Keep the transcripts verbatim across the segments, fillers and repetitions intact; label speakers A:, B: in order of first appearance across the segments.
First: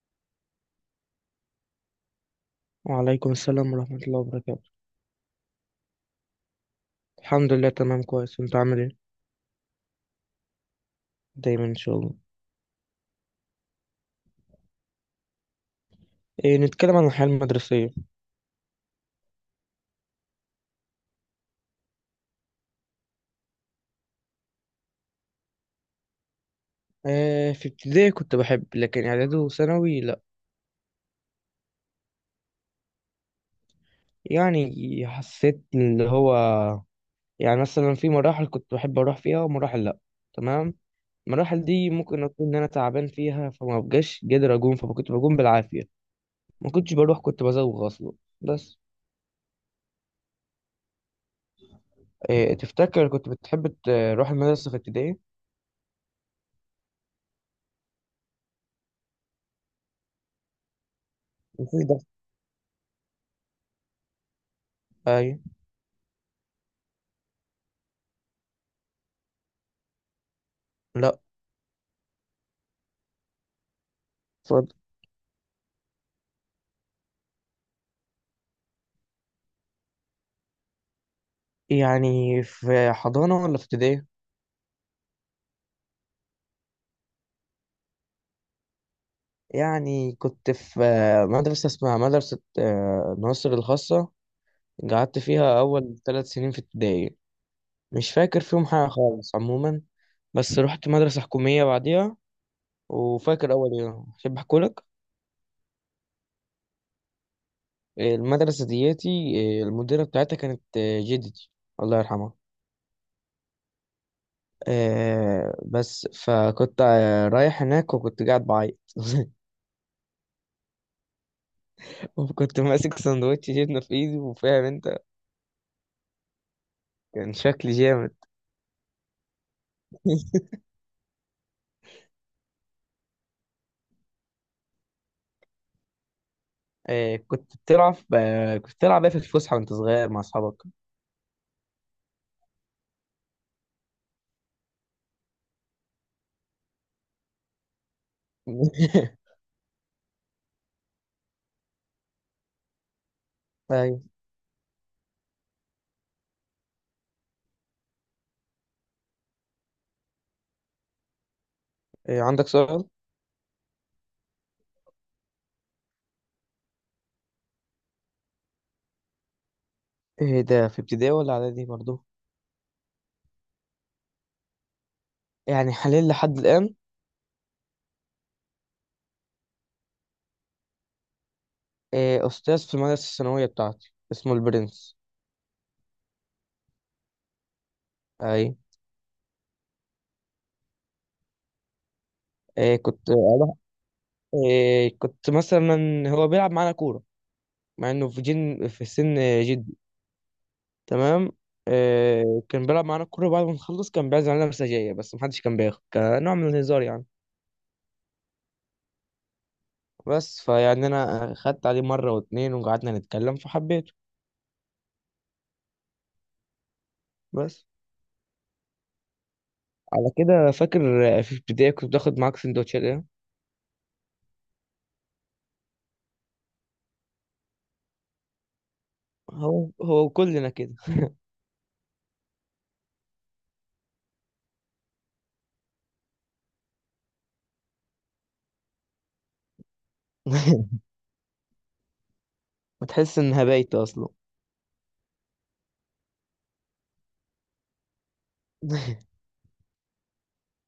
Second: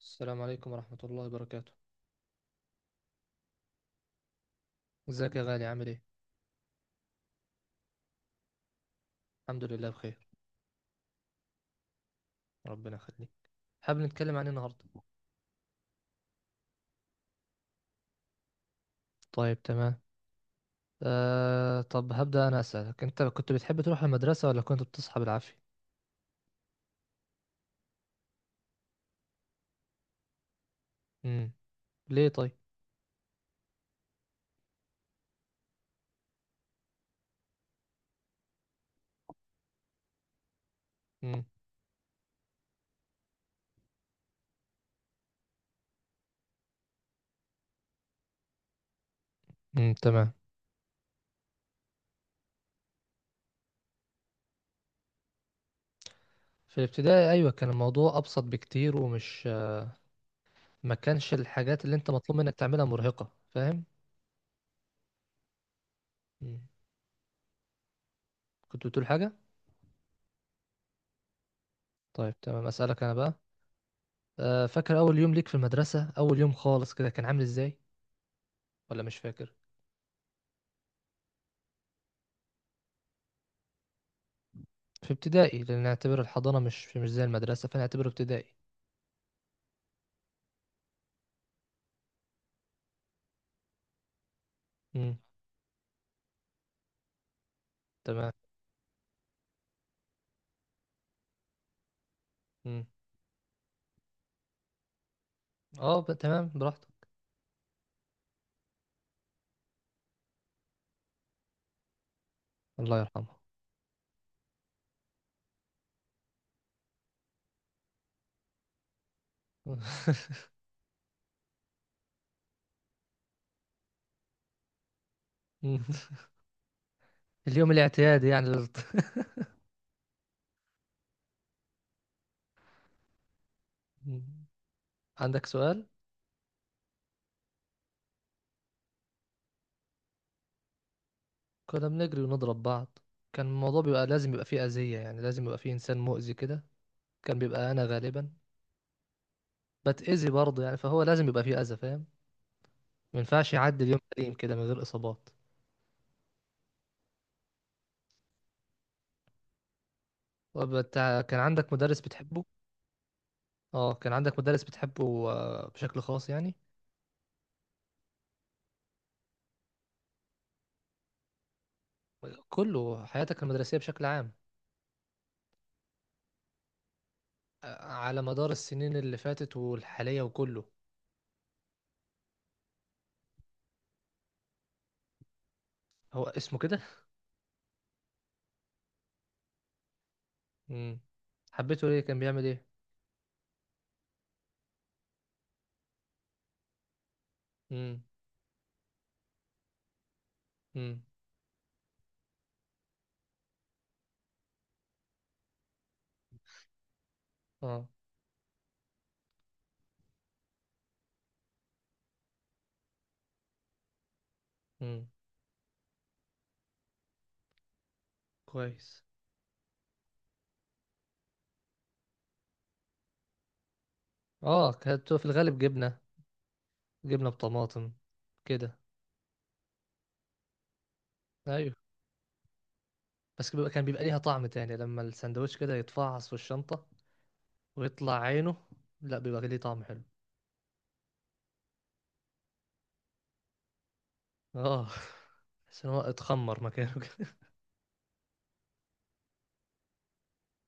A: السلام عليكم ورحمة الله وبركاته.
B: وعليكم السلام ورحمة الله وبركاته.
A: ازيك يا غالي عامل ايه؟
B: الحمد لله، تمام، كويس. انت عامل ايه؟
A: الحمد لله بخير.
B: دايما ان شاء الله.
A: ربنا يخليك. حابب نتكلم عن ايه النهاردة؟
B: إيه، نتكلم عن الحياة المدرسية.
A: طيب تمام. آه طب هبدأ انا أسألك انت كنت بتحب تروح المدرسة ولا كنت بتصحى بالعافية؟
B: إيه، في ابتدائي كنت بحب، لكن اعدادي وثانوي لا.
A: امم. ليه طيب؟
B: يعني حسيت اللي هو يعني مثلا في مراحل كنت بحب اروح فيها ومراحل لا. تمام.
A: امم.
B: المراحل دي ممكن اكون ان انا تعبان فيها، فما بقاش قادر اقوم، فكنت بقوم بالعافية. ما كنتش بروح، كنت بزوغ اصلا. بس.
A: امم تمام.
B: إيه، تفتكر كنت بتحب تروح المدرسة في ابتدائي؟
A: في الابتدائي ايوه كان الموضوع ابسط بكتير ومش ما كانش الحاجات
B: مفيش
A: اللي
B: ضغط.
A: انت مطلوب منك تعملها مرهقة فاهم؟
B: ايوه.
A: امم. كنت بتقول حاجة؟
B: لا.
A: طيب تمام أسألك انا بقى. آه
B: اتفضل.
A: فاكر اول يوم ليك في المدرسة اول يوم خالص كده كان عامل ازاي ولا مش فاكر؟
B: يعني في حضانة ولا في ابتدائي؟
A: في ابتدائي لان نعتبر الحضانه مش مش زي المدرسه فنعتبره ابتدائي.
B: يعني كنت في آه، مدرسة اسمها مدرسة آه، ناصر الخاصة.
A: امم
B: قعدت فيها أول ثلاث سنين في ابتدائي. مش
A: تمام.
B: فاكر فيهم حاجة خالص عموما. بس رحت مدرسة حكومية بعديها.
A: امم.
B: وفاكر أول يوم، أحب أحكولك.
A: اه ب- تمام براحتك.
B: آه، المدرسة دياتي، آه، المديرة بتاعتها كانت آه، جدتي، الله يرحمها.
A: الله يرحمه.
B: آه، بس فكنت آه، رايح هناك وكنت قاعد بعيط وكنت ماسك سندوتش جبنة في إيدي، وفاهم أنت،
A: مم.
B: كان
A: اليوم
B: شكلي جامد.
A: الاعتيادي يعني للط- مم. عندك سؤال.
B: آه، كنت بتلعب آه، كنت بتلعب ايه في الفسحة وانت صغير مع اصحابك؟
A: كنا بنجري ونضرب بعض. كان الموضوع بيبقى لازم يبقى فيه اذيه يعني لازم يبقى فيه انسان مؤذي كده. كان بيبقى انا غالبا. بتاذي برضه يعني فهو لازم يبقى فيه اذى فاهم. ما ينفعش يعدي اليوم
B: ايوه.
A: سليم كده من غير اصابات. وبتاع- كان عندك مدرس
B: آه،
A: بتحبه.
B: عندك سؤال؟
A: اه كان عندك مدرس بتحبه آه، بشكل خاص يعني.
B: ايه ده، في ابتدائي ولا اعدادي برضو؟
A: كله حياتك المدرسية بشكل عام.
B: يعني حاليا لحد الان.
A: آه، على مدار السنين اللي فاتت والحالية وكله.
B: آه، استاذ في المدرسة الثانوية بتاعتي اسمه البرنس.
A: هو اسمه كده.
B: اي.
A: امم. حبيته ليه كان بيعمل ايه.
B: آه، كنت اروح آه، كنت مثلا هو بيلعب معانا كورة، مع
A: امم.
B: انه في جن في سن جدي.
A: امم.
B: تمام. آه، كان بيلعب معانا كورة، بعد ما نخلص كان بيعزم علينا مساجية، بس محدش كان بياخد، كنوع من الهزار يعني.
A: اه.
B: بس فيعني انا خدت عليه مره واتنين وقعدنا نتكلم فحبيته.
A: امم.
B: بس.
A: كويس.
B: على كده فاكر؟ في ابتدائي كنت باخد معاك سندوتشات ايه؟
A: اه كانت في الغالب جبنة. جبنة بطماطم. كده.
B: هو هو كلنا كده.
A: ايوه. بس بيبقى كان بيبقى ليها طعم تاني لما السندوتش كده يتفعص في الشنطة ويطلع عينه. لا بيبقى ليه طعم حلو.
B: وتحس ان هبايت اصلا.
A: اه. بس إن هو اتخمر مكانه.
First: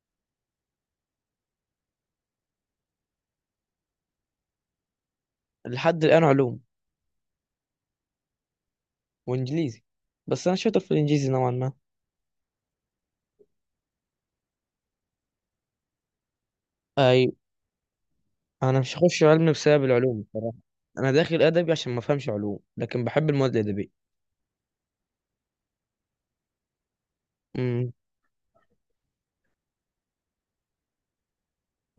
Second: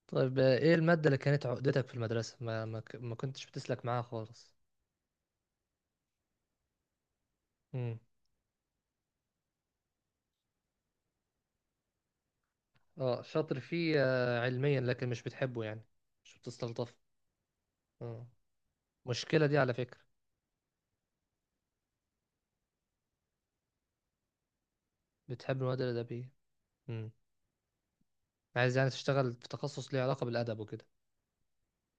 A: طيب آه، ايه المادة اللي كانت عقدتك في المدرسة ما ما, ك- ما كنتش بتسلك معاها خالص.
B: لحد الان علوم
A: امم.
B: وانجليزي، بس انا شاطر في الانجليزي نوعا ما.
A: اه شاطر فيه آه، علميا لكن مش بتحبه يعني. مش بتستلطفه.
B: اي.
A: اه.
B: انا مش هخش
A: المشكلة
B: علم
A: دي على
B: بسبب
A: فكرة.
B: العلوم بصراحه. انا داخل ادبي عشان ما افهمش علوم، لكن بحب المواد الادبيه.
A: بتحب المواد الأدبية. امم.
B: امم.
A: عايز يعني تشتغل في تخصص ليه علاقة بالأدب وكده.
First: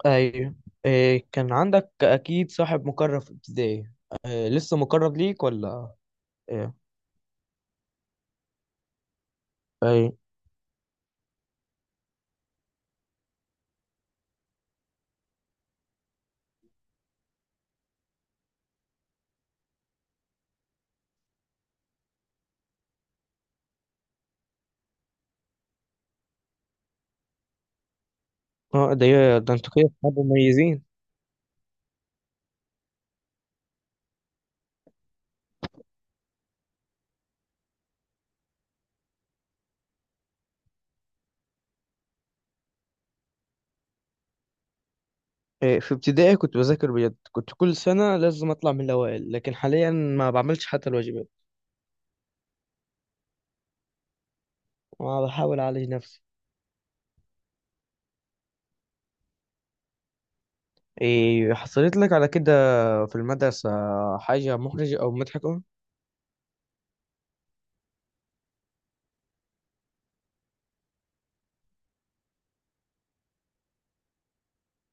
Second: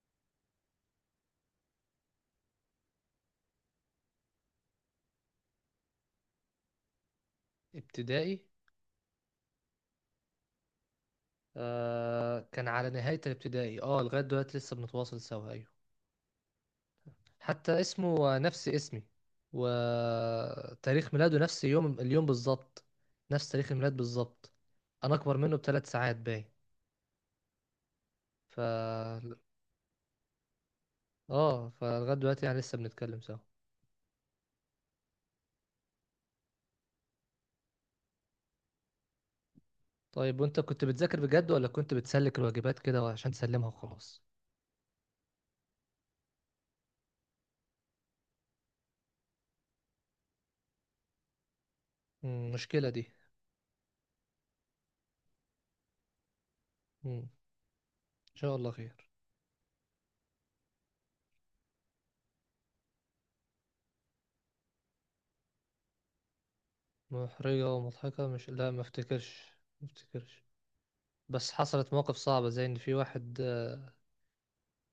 B: ايوه. إيه، كان عندك اكيد صاحب مقرب في ابتدائي؟ إيه، لسه مقرب ليك ولا؟ إيه؟
A: ابتدائي.
B: اي.
A: آه كان على نهاية الابتدائي اه لغاية دلوقتي لسه بنتواصل سوا أيوة. حتى اسمه نفس اسمي. وتاريخ ميلاده نفس يوم اليوم بالظبط. نفس تاريخ الميلاد بالظبط. انا اكبر منه بثلاث ساعات باين. ف
B: اه، ده يا- ده انتوا كده اصحاب مميزين.
A: اه فلغايه دلوقتي يعني لسه بنتكلم سوا. طيب وانت كنت بتذاكر بجد ولا كنت بتسلك الواجبات كده عشان تسلمها وخلاص.
B: إيه، في ابتدائي كنت بذاكر بجد، كنت كل سنة لازم اطلع من الاوائل، لكن حاليا ما بعملش حتى الواجبات.
A: مم، مشكله دي.
B: ما بحاول اعالج نفسي.
A: مم، ان شاء الله خير.
B: إيه حصلت لك على كده في المدرسة حاجة محرجة او مضحكة؟
A: محرجه ومضحكه مش لا ما افتكرش. ما افتكرش. بس حصلت مواقف صعبه زي ان في واحد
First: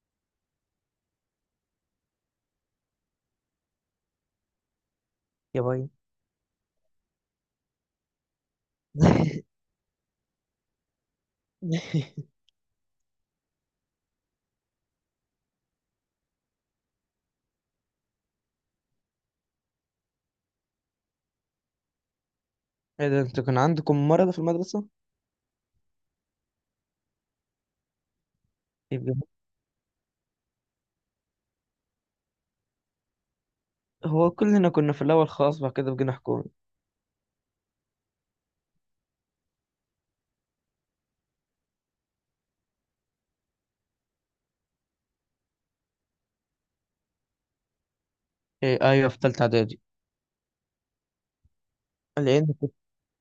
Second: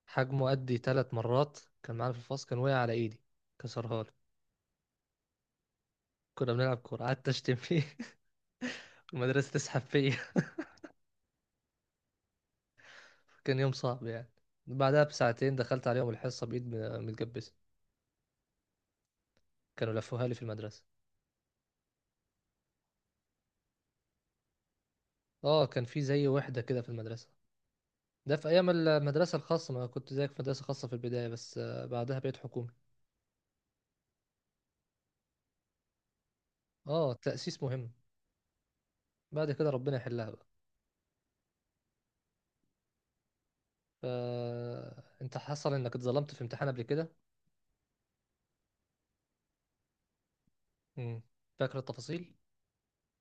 A: حجمه قدي ثلاث مرات كان معانا في الفصل كان وقع على ايدي. كسرها لي.
B: يا باي.
A: كنا بنلعب كورة قعدت اشتم فيه. المدرسة تسحب فيا. كان يوم صعب يعني. بعدها بساعتين دخلت عليهم الحصة بإيد م- متجبسة. كانوا لفوها لي في المدرسة.
B: ايه ده، انتوا كان عندكم مرض في المدرسة؟
A: اه كان في زي وحدة كده في المدرسة. ده في أيام
B: يبقى
A: المدرسة الخاصة ما كنت زيك في مدرسة خاصة في البداية بس آه، بعدها بقيت حكومي.
B: هو كلنا كنا في الاول خاص، بعد كده بقينا حكومي.
A: اه التأسيس مهم. بعد كده ربنا يحلها بقى. ف... انت حصل انك اتظلمت في امتحان قبل كده.
B: إيه، ايوه، في تالتة اعدادي.
A: مم. فاكر التفاصيل.
B: لان كنت،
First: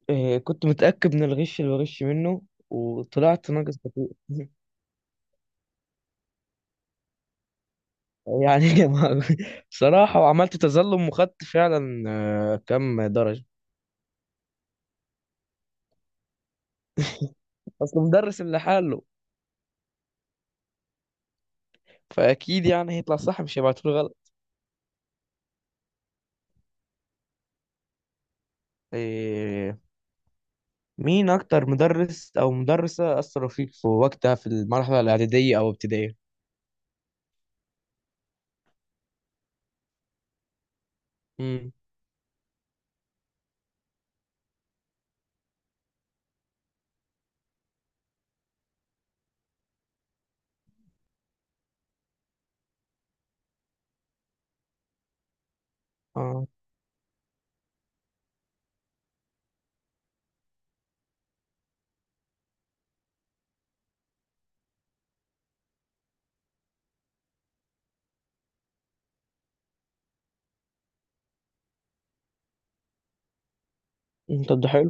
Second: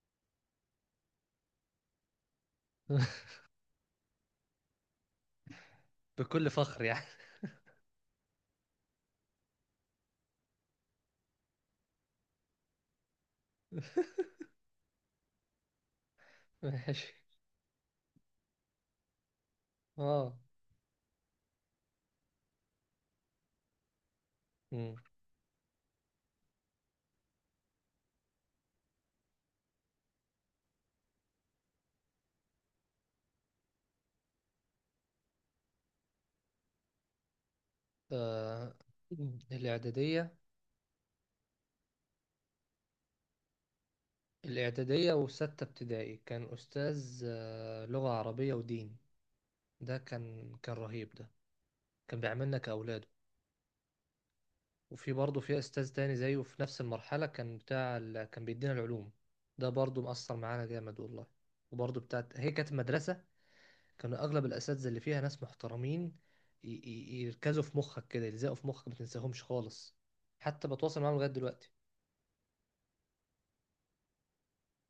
B: إيه، كنت متأكد من الغش اللي بغش منه، وطلعت ناقص كتير.
A: بكل فخر يعني.
B: يعني ما- بصراحة، وعملت تظلم وخدت فعلا آه، كم درجة.
A: ماشي.
B: أصل مدرس اللي حاله،
A: اه.
B: فأكيد يعني هيطلع صح، مش هيبعتوله غلط.
A: مم.
B: إيه، مين أكتر مدرس أو مدرسة أثروا فيك في وقتها في المرحلة الإعدادية أو ابتدائية؟
A: آه، الإعدادية.
B: امم.
A: الإعدادية وستة ابتدائي كان أستاذ آه، لغة عربية ودين. ده كان كان رهيب ده. كان بيعاملنا كأولاده. وفي برضه في أستاذ تاني زيه
B: اه.
A: في نفس المرحلة كان بتاع ال... كان بيدينا العلوم. ده برضه مأثر معانا جامد والله. وبرضه بتاعت هي كانت مدرسة. كانوا أغلب الأساتذة اللي فيها ناس محترمين. ي... ي... يركزوا في مخك كده يلزقوا في مخك ما تنساهمش خالص. حتى بتواصل معاهم لغاية دلوقتي.
B: أنت ده حلو.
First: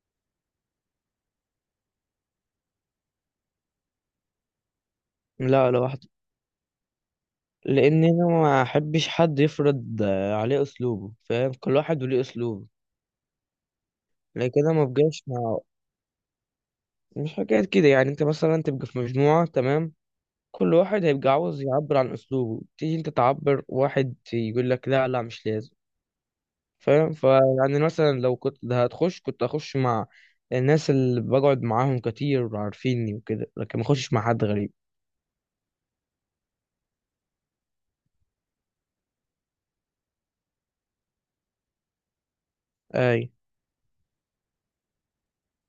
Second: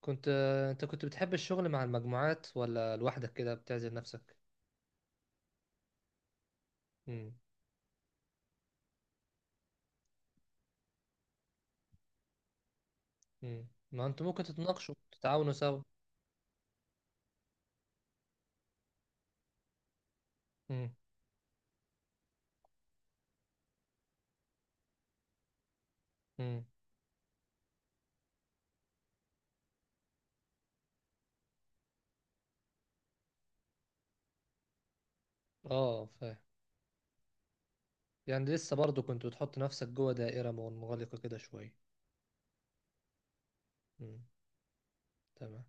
A: كنت آه، انت كنت بتحب الشغل مع المجموعات ولا لوحدك كده بتعزل نفسك.
B: لا، لوحده.
A: امم.
B: لأن أنا ما أحبش حد يفرض آه، عليه أسلوبه، فاهم؟ كل واحد وليه أسلوبه.
A: امم ما انتوا ممكن
B: لكن كده ما
A: تتناقشوا
B: بقاش
A: تتعاونوا
B: مع،
A: سوا.
B: مش حكاية كده. يعني أنت مثلا تبقى في مجموعة، تمام، كل
A: امم.
B: واحد هيبقى عاوز يعبر عن اسلوبه، تيجي انت تعبر، واحد يقول لك لا لا مش لازم.
A: امم.
B: فاهم؟ فيعني مثلا لو كنت ده هتخش، كنت هخش مع الناس اللي بقعد معاهم كتير وعارفيني وكده، لكن ما اخشش مع حد غريب.
A: اه فاهم. يعني لسه برضو كنت بتحط نفسك جوه دائرة منغلقة كده شوية.
B: اي.
A: امم. تمام.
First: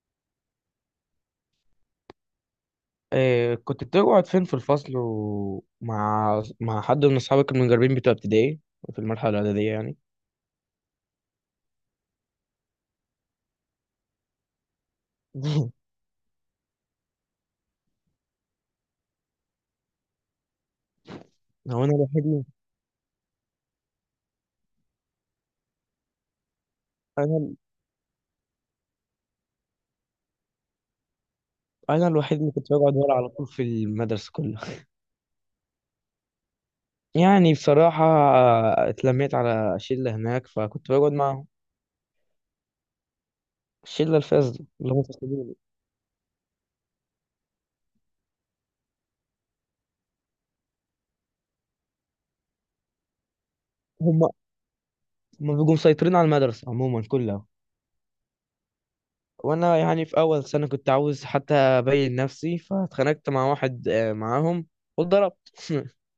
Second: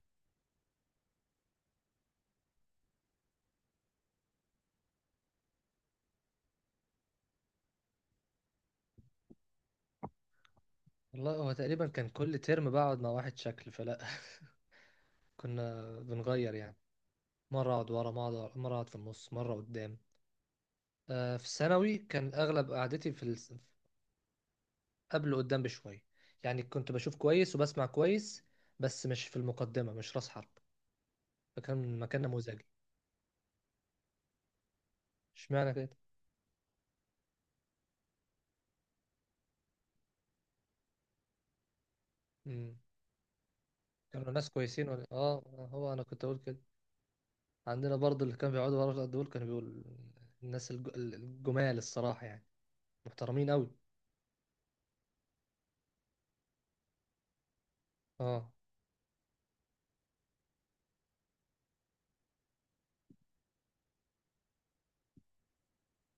B: آه، كنت بتقعد فين في الفصل؟ ومع مع حد من اصحابك المجربين بتوع ابتدائي؟ في المرحله الاعداديه يعني.
A: والله هو تقريبا كان كل ترم بقعد مع واحد شكل فلا. كنا بنغير يعني. مرة اقعد ورا مرة اقعد مرة أقعد في النص مرة قدام. آه في
B: هو انا
A: الثانوي
B: الوحيد
A: كان
B: اللي-
A: اغلب قعدتي في ال- قبله قدام بشوية. يعني كنت بشوف
B: انا
A: كويس وبسمع كويس. بس مش في المقدمة مش راس حرب. فكان
B: انا
A: مكان
B: الوحيد اللي
A: نموذجي.
B: كنت بقعد ورا على طول في المدرسه كلها.
A: اشمعنى كده.
B: يعني بصراحة، آه، اتلميت على شلة هناك فكنت بقعد معاهم.
A: امم.
B: الشلة
A: كانوا ناس
B: الفاسدة،
A: كويسين
B: اللي هم
A: ولا اه.
B: فاسدين.
A: هو انا كنت اقول كده. عندنا برضه اللي كانوا بيقعدوا ورا دول كانوا بيقول الناس الج- الجمال الصراحة يعني. محترمين قوي.
B: هم هم بيبقوا مسيطرين على المدرسة عموما كلها.
A: اه.
B: وأنا يعني في أول سنة كنت عاوز حتى أبين نفسي، فاتخانقت مع واحد آه، معاهم، واتضربت.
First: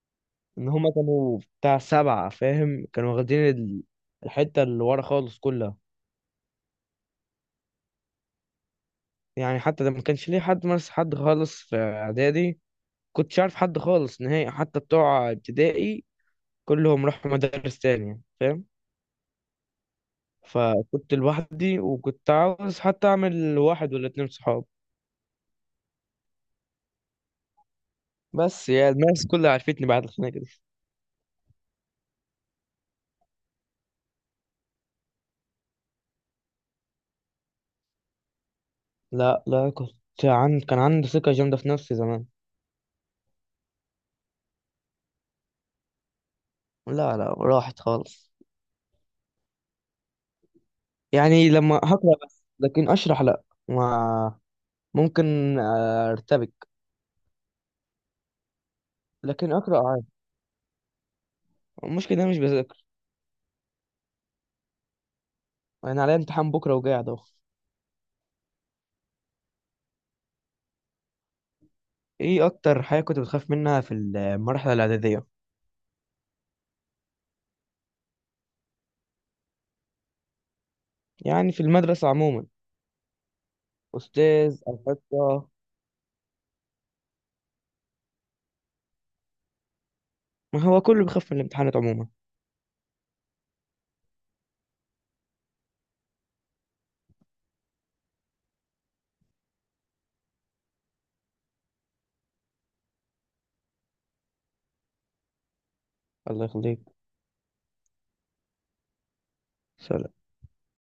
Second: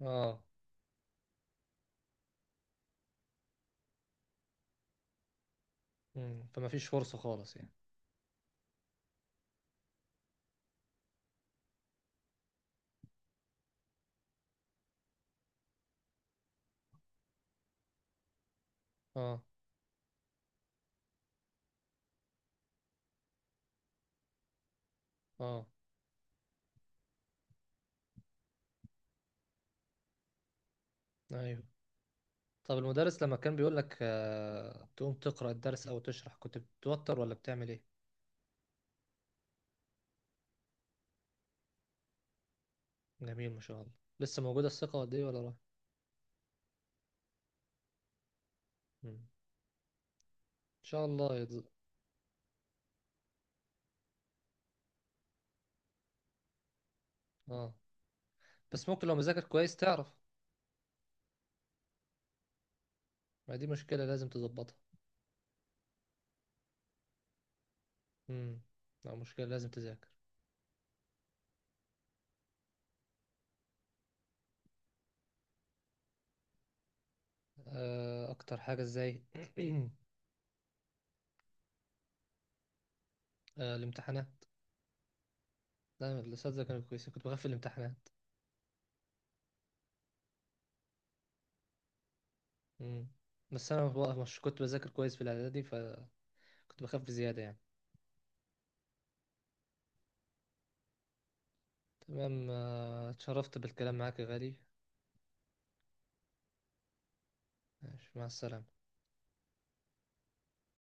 A: اه.
B: إن هم كانوا بتاع سبعة، فاهم؟ كانوا واخدين ال- الحتة اللي ورا خالص كلها.
A: امم. فما فيش فرصة خالص يعني.
B: يعني حتى ده ما كانش ليه حد، مارس حد خالص في إعدادي. كنتش عارف حد خالص نهائي، حتى بتوع ابتدائي كلهم راحوا مدارس تانية، فاهم؟
A: اه.
B: فكنت لوحدي، وكنت عاوز حتى اعمل واحد ولا اتنين صحاب.
A: اه.
B: بس يا الناس كلها عرفتني بعد الخناقة دي.
A: ايوه. طب المدرس لما كان بيقول لك آه تقوم تقرأ الدرس او تشرح كنت بتتوتر ولا بتعمل ايه.
B: لا لا، كنت، عن... كان عندي ثقة جامدة في نفسي زمان.
A: جميل ما شاء الله. لسه موجودة الثقة قد ايه ولا راح.
B: لا لا، راحت خالص.
A: مم. ان شاء الله
B: يعني
A: يض...
B: لما هقرأ بس، لكن أشرح لا، ما، ممكن آه، أرتبك.
A: اه. بس ممكن لو مذاكر
B: لكن
A: كويس
B: أقرأ عادي.
A: تعرف.
B: المشكلة إن أنا مش بذاكر.
A: ما دي مشكلة لازم تظبطها.
B: أنا عليا امتحان بكرة وقاعد أهو.
A: امم. لا مشكلة لازم تذاكر.
B: إيه، أكتر حاجة كنت بتخاف منها في المرحلة الإعدادية؟
A: آه اكتر حاجة ازاي
B: يعني في المدرسة عموما.
A: آه الامتحانات.
B: أستاذ، أنشطة.
A: لا الاساتذة كانوا كويسين كنت بخاف في الامتحانات.
B: ما هو كله بيخاف من الامتحانات عموما.
A: امم. بس انا بقى مش كنت بذاكر كويس في الاعدادي فكنت بخاف زيادة يعني. تمام آه، اتشرفت بالكلام معاك يا غالي.
B: الله يخليك.
A: ماشي، مع السلامة.
B: سلام.